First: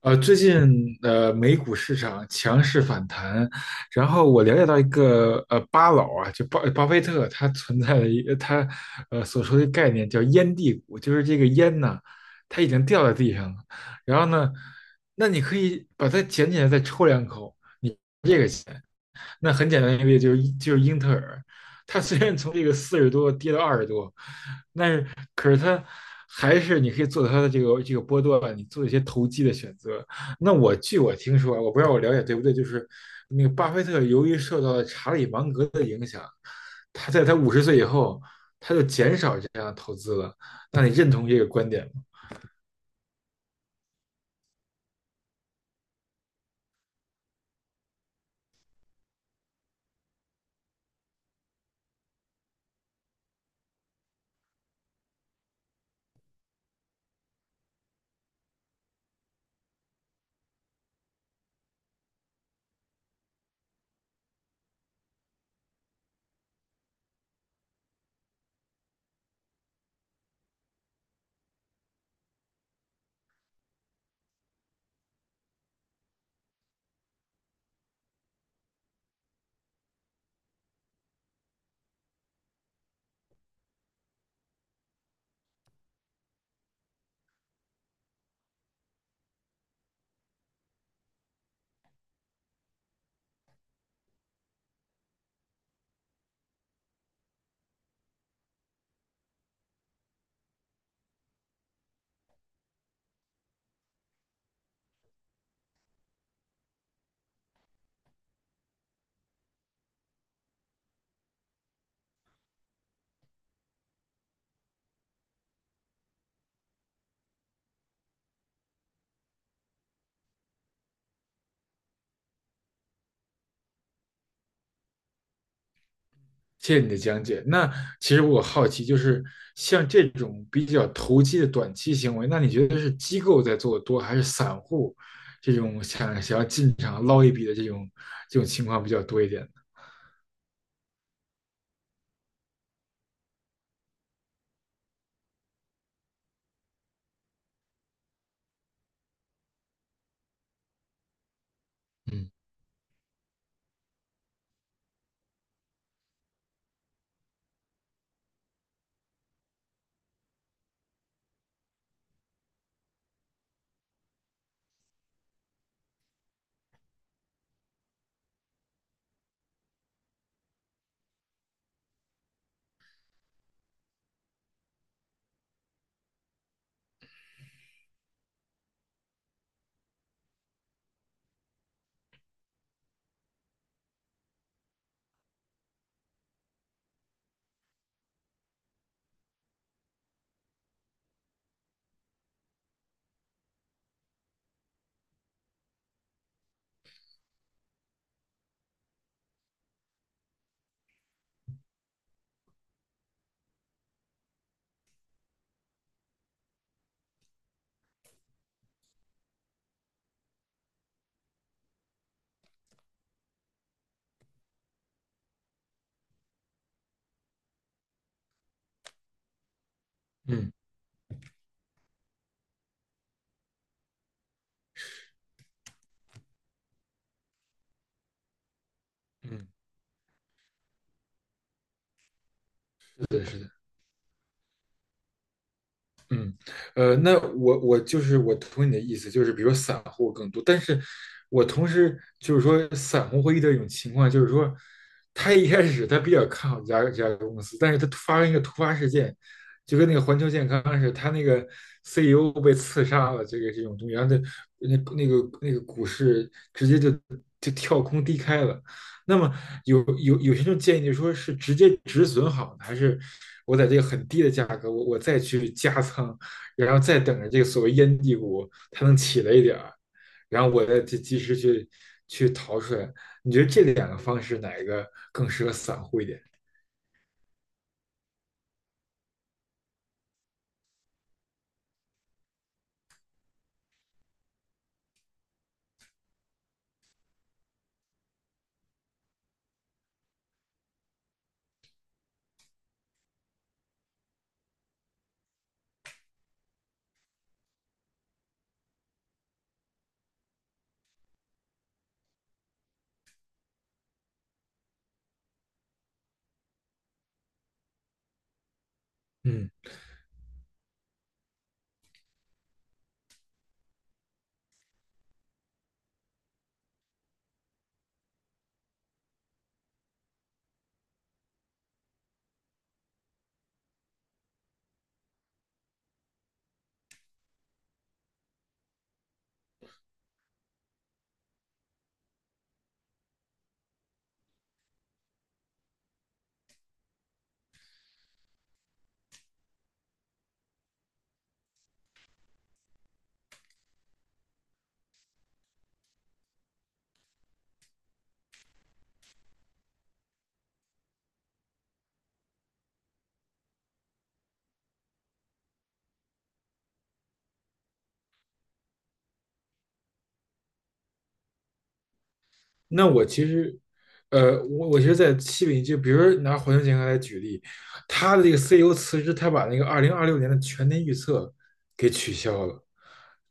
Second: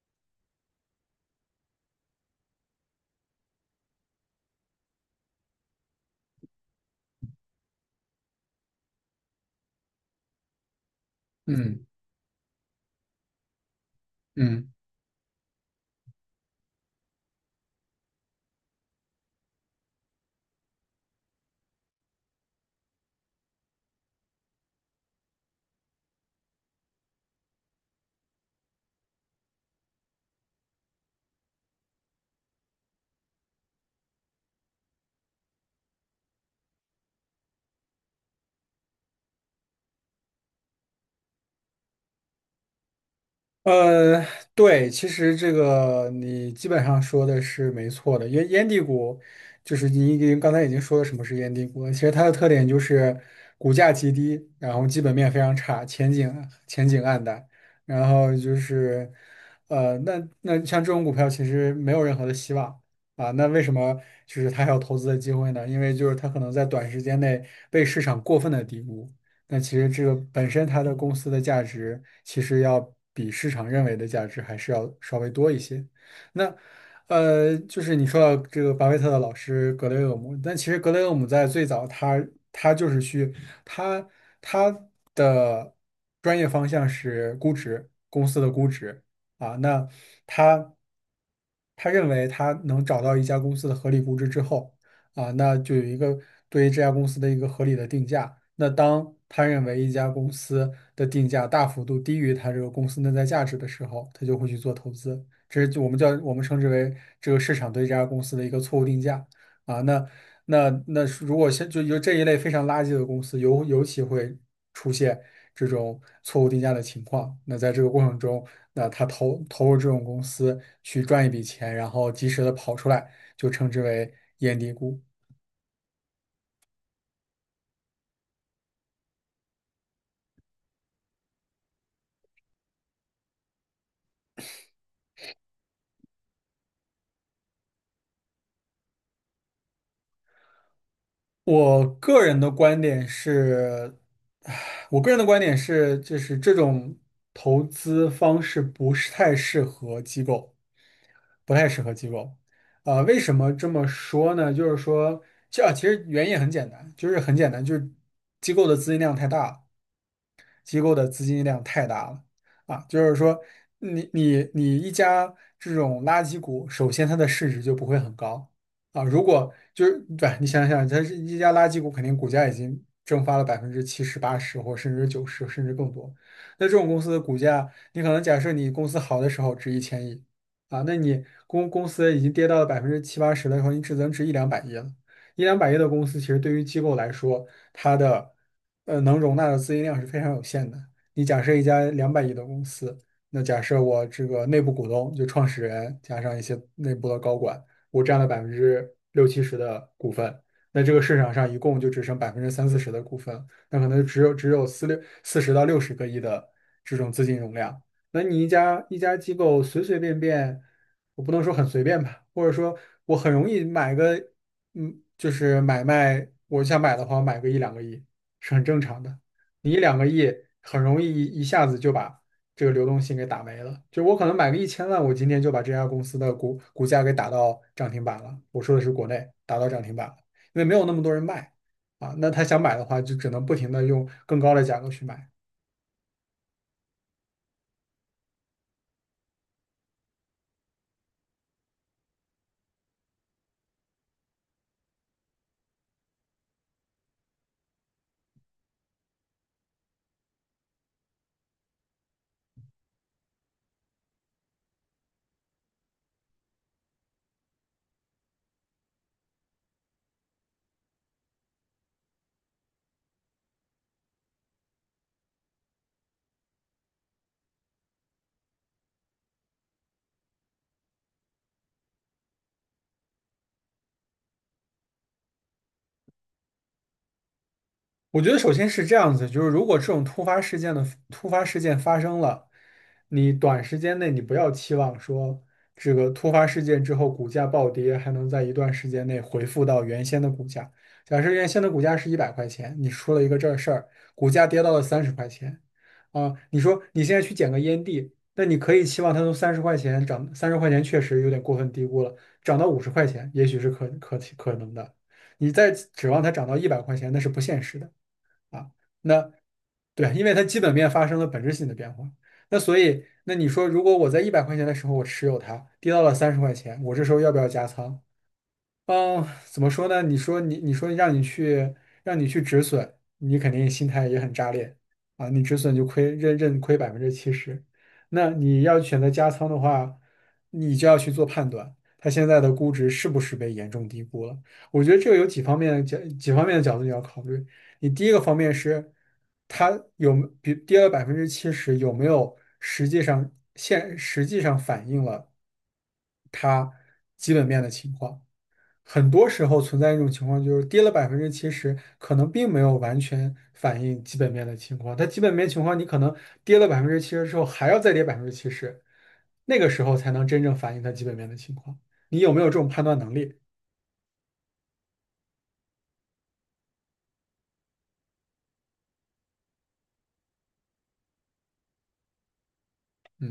最近美股市场强势反弹，然后我了解到一个巴老啊，就巴菲特，他存在的一个他所说的概念叫"烟蒂股"，就是这个烟嗯呐，它已经掉在地上了，然后呢，嗯，那你可以把它捡起来再抽两口，你这个钱。那很简单一个例子就是英特尔，它虽然从这个四十多跌到二十多，但是可是它还是你可以做它的这个波段，你做一些投机的选择。那据我听说啊，我不知道我了解对不对，就是那个巴菲特由于受到了查理芒格的影响，他在50岁以后他就减少这样的投资了。那你认同这个观点吗？呃，对，其实这个你基本上说的是没错的，因为烟蒂股就是你已经刚才已经说了什么是烟蒂股了，其实它的特点就是股价极低，然后基本面非常差，前景暗淡，然后就是那像这种股票其实没有任何的希望啊，那为什么就是它还有投资的机会呢？因为就是它可能在短时间内被市场过分的低估。那其实这个本身它的公司的价值，其实要比市场认为的价值还是要稍微多一些。那就是你说到这个巴菲特的老师格雷厄姆，但其实格雷厄姆在最早他他就是去他他的专业方向是估值，公司的估值啊，那他。他认为他能找到一家公司的合理估值之后，啊，那就有一个对于这家公司的一个合理的定价。那当他认为一家公司的定价大幅度低于他这个公司内在价值的时候，他就会去做投资。这是我们称之为这个市场对这家公司的一个错误定价啊。那如果现就有这一类非常垃圾的公司，尤其会出现。这种错误定价的情况。那在这个过程中，那他投入这种公司去赚一笔钱，然后及时的跑出来，就称之为验低估。谢谢你的讲解。那其实我好奇，就是像这种比较投机的短期行为，那你觉得是机构在做的多，还是散户这种想要进场捞一笔的这种情况比较多一点呢？我个人的观点是，就是这种投资方式不是太适合机构，不太适合机嗯构。为什么这么说呢？就是说，这其实原因也很简单，就是很简单，就是机构的资金量太大了。机构的资金量太大了啊，就是说你一家这种垃圾股，首先它的市值就不会很高啊，如果就是对，你想想，它是一家垃圾股，肯定股价已经蒸发了百分之七十、八十，或甚至九十，甚至更多。那这种公司的股价，你可能假设你公司好的时候值1000亿啊，那你公司已经跌到了百分之七八十的时候，你只能值一两百亿了。一两百亿的公司，其实对于机构来说，它的能容纳的资金量是非常有限的。你假设一家两百亿的公司，那假设我这个内部股东就创始人加上一些内部的高管，我占了百分之六七十的股份，那这个市场上一共就只剩百分之三四十的股份，那可能只有四十到六十个亿的这种资金容量。那你一家一家机构随随便便，我不能说很随便吧，或者说我很容易买个就是买卖，我想买的话，我买个一两个亿是很正常的。你一两个亿嗯很容易一下子就把这个流动性给打没了。就我可能买个1000万，我今天就把这家公司的股价给打到涨停板了。我说的是国内嗯，打到涨停板了，因为没有那么多人卖啊。那他想买的话，是就的，只是能的。不停的用更高的价格去买。嗯，那我就是我同意你的意思，就是比如说散户更多，但是我同时就是说散户会遇到一种情况，就是说他一开始他比较看好这家公司，但是他突发生一个突发事件，就跟那个环球健康似的，他那个 CEO 被刺杀了，这个这种东西，然后那那个股市直接就跳空低开了，那么有些人建议就说是直接止损好呢还是我在这个很低的价格，我再去加仓，然后再等着这个所谓烟蒂股它能起来一点儿，然后我再及时去去逃出来。你觉得这两个方式哪一个更适合散户一点？我觉得首先是这样子，就是如果这种突发事件发生了，你短时间内你不要期望说这个突发事件之后股价暴跌还能在一段时间内回复到原先的股价。假设原先的股价是一百块钱，你出了一个这事儿，股价跌到了三十块钱，啊，你说你现在去捡个烟蒂，那你可以期望它从三十块钱涨，三十块钱确实有点过分低估了，涨到50块钱也许是可能的，你再指望它涨到一百块钱那是不现实的。啊。那嗯。对，因为它基本面发生了本质性的变化。那所以，那你说，如果我在一百块钱的时候我持有它，跌到了三十块钱，我这时候要不要加仓？嗯，怎么说呢？你说让你去止损，你肯定心态也很炸裂啊！你止损就亏，认亏百分之七十。那你要选择加仓的话，你就要去做判断，它现在的估值是不是被严重低估了？我觉得这个有几方面的角度你要考虑。你第一个方面是，它有没比跌了百分之七十，有没有实际上反映了它基本面的情况？很多时候存在一种情况，就是跌了百分之七十，可能并没有完全反映基本面的情况。它基本面情况，你可能跌了百分之七十之后，还要再跌百分之七十，那个时候才能真正反映它基本面的情况。你有没有这种判那断我能其力？实，我其实，在西北，就比如说拿环球健康来举例，他的这个 CEO 辞职，他把那个2026年的全年预测给取消了，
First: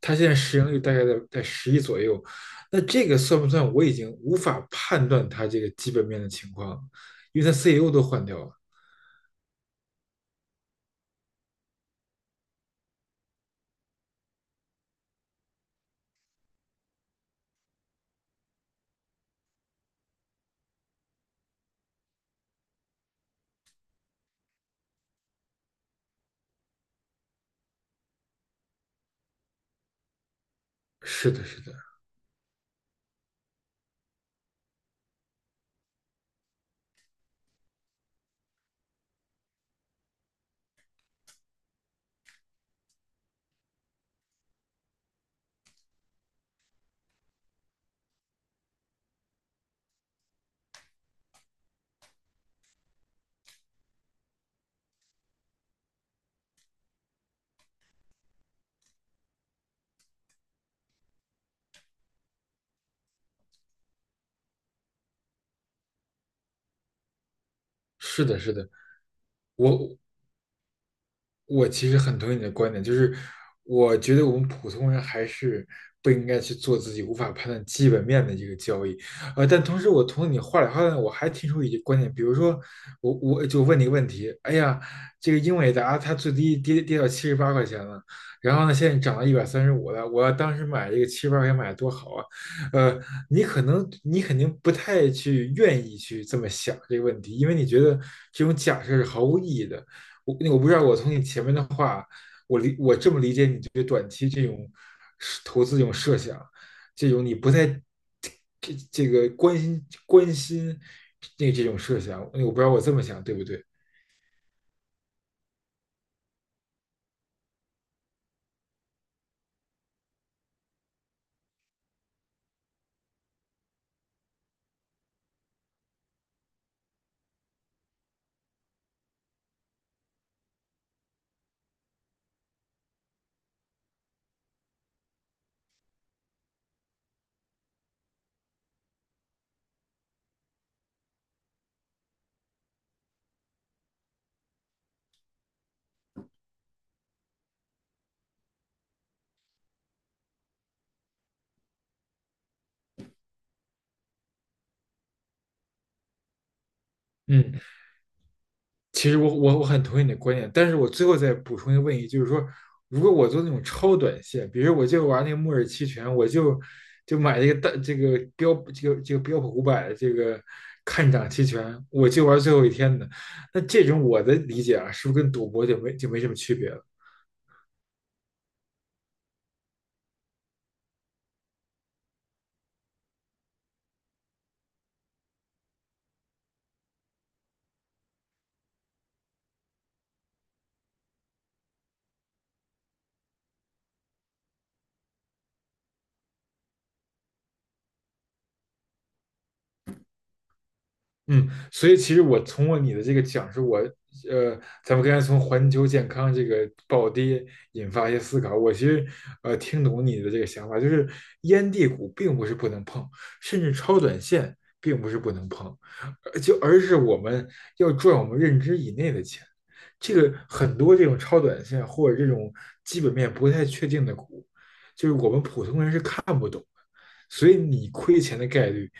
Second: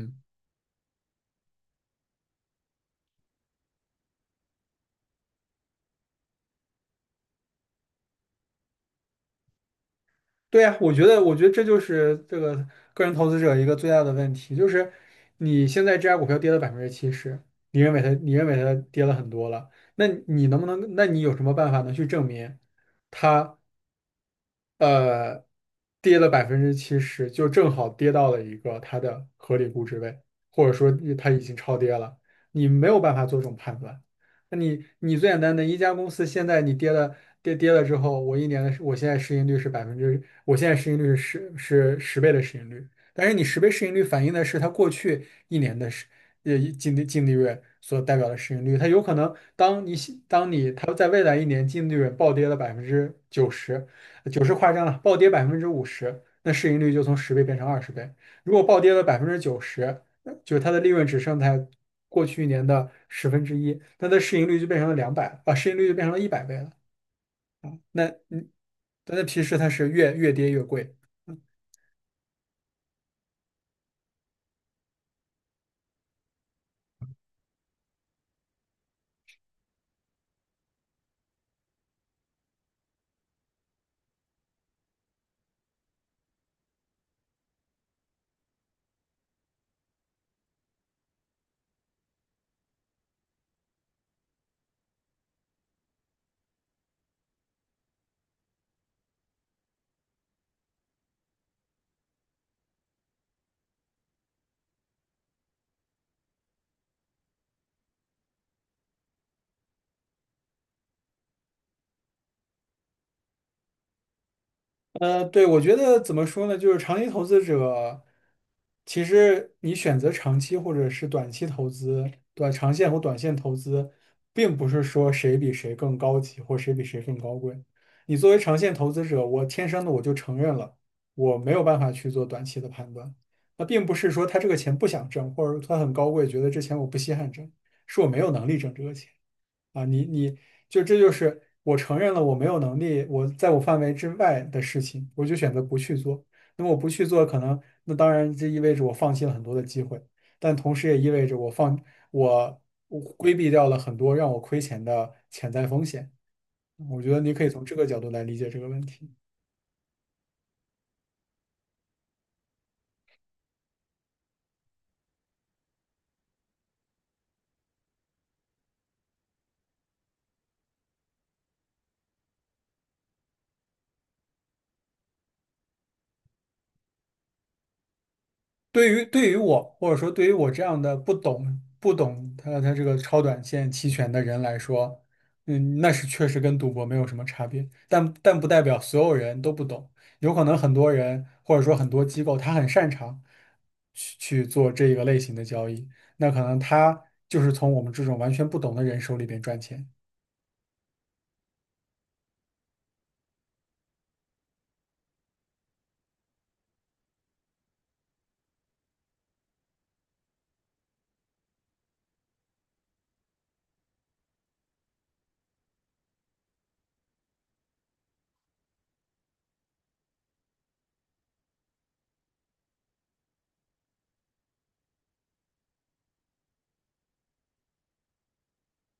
他现在市盈率大概在10亿左右，那这个算不算？我已经无法判断他这个基本面的情况，因为他 CEO 都换掉了。对呀，我觉得，我觉得这就是这个个人投资者一个最大的问题，就是你现在这家股票跌了百分之七十，你认为它，你认为它跌了很多了，那你能不能，那你有什么办法能去证明？它？呃，跌了百分之七十，就正好跌到了一个它的合理估值位，或者说它是已的，经是的，超跌了，你没有办法做这种判断。那你最简单的一家公司，现在你跌了之后，我一年的我现在市盈率是百分之，我现在市盈率是十倍的市盈率，但是你十倍市盈率反映的是它过去一年的净利润所代表的市盈率，它有可能当你它在未来一年净利润暴跌了百分之九十。九十夸张了，暴跌50%，那市盈率就从十倍变成20倍。如果暴跌了百分之九十，那就是它的利润只剩在过去一年的十分之一，那它的市盈率就变成了100倍了啊。那是的，是的，但那其实它是我越跌越贵，我其实很同意你的观点，就是我觉得我们普通人还是不应该去做自己无法判断基本面的这个交易，呃，但同时我从你话里话外我还提出一些观点，比如说我就问你一个问题，哎呀，这个英伟达它最低跌到七十八块钱了，然后呢现在涨到135了，我要当时买这个七十八块钱买多好啊，呃，你可能你肯定不太去愿意去这么想这个问题，因为你觉得这种假设是毫无意义的。我那我不知道，我从你前面的话，我这么理解你对短期这种是投资这种设想，这种你不太这这个关心那这种设想，我不知道我这么想对不对？对，我觉得怎么说呢，就是长期投资者，其实你选择长期或者是短期投资，短长线或短线投资，并不是说谁比谁更高级或谁比谁更高贵。你作为长线投资者，我天生的我就承认了，我没有办法去做短期的判断。那并不是说他这个钱不想挣，或者他很高贵，觉得这钱我不稀罕挣，是我没有能力挣这个钱。啊，你你就这就是我承认了我没有能力，我在我范围之外的事情，我就选择不去做。那么我不去做，可能那当然这意味着我放弃了很多的机会，但同时也意味着我放我我规避掉了很多让我亏钱的潜在风险。我觉得你可以嗯。从这个角度来理解这个问题。其实我很同意你的观点，但是我最后再补充一个问题，就是说，如果我做那种超短线，比如我就玩那个末日期权，我就买这个大这个标这个这个标普500这个看涨期权，我就玩最后一天的，那这种我的理解啊，是不是跟赌博就没什么区别了？对于我，或者说对于我这样的不懂他这个超短线期权的人来说，那是确实跟赌博没有什么差别，但不代表所有人都不懂，有可能很多人或者说很多机构他很擅长去做这一个类型的交易，那可能他就是从我们这种完全不懂的人手里边赚钱。嗯，所以其实我从我你的这个讲述，我呃，咱们刚才从环球健康这个暴跌引发一些思考，我其实呃听懂你的这个想法，就是烟蒂股并不是不能碰，甚至超短线并不是不能碰，呃就而是我们要赚我们认知以内的钱。这个很多这种超短线或者这种基本面不太确定的股，就是我们普通人是看不懂的，所以你亏钱的概率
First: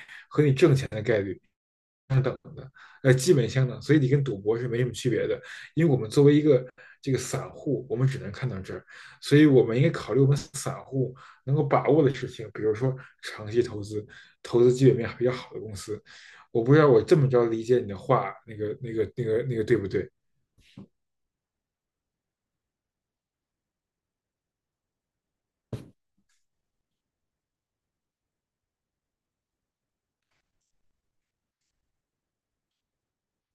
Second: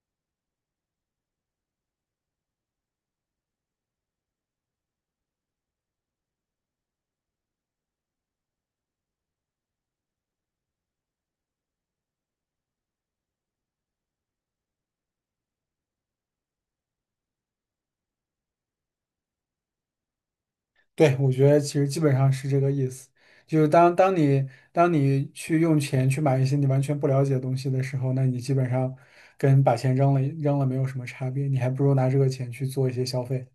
呃，基本相等，所以你跟赌博是没什么区别的。因为我们作为一个这个散户，我们只能看到这儿，所以我们应该考虑我们散户能够把握的事情，比如说长期投资，投资基本面比较好的公司。我不知道我这么着理解你的话，那个对不对？对，我觉得其实基本上是这个意思。就是当你去用钱去买一些你完全不了解的东西的时候，那你基本上跟把钱扔了没有什么差别，你还不如拿这个钱去做一些消费。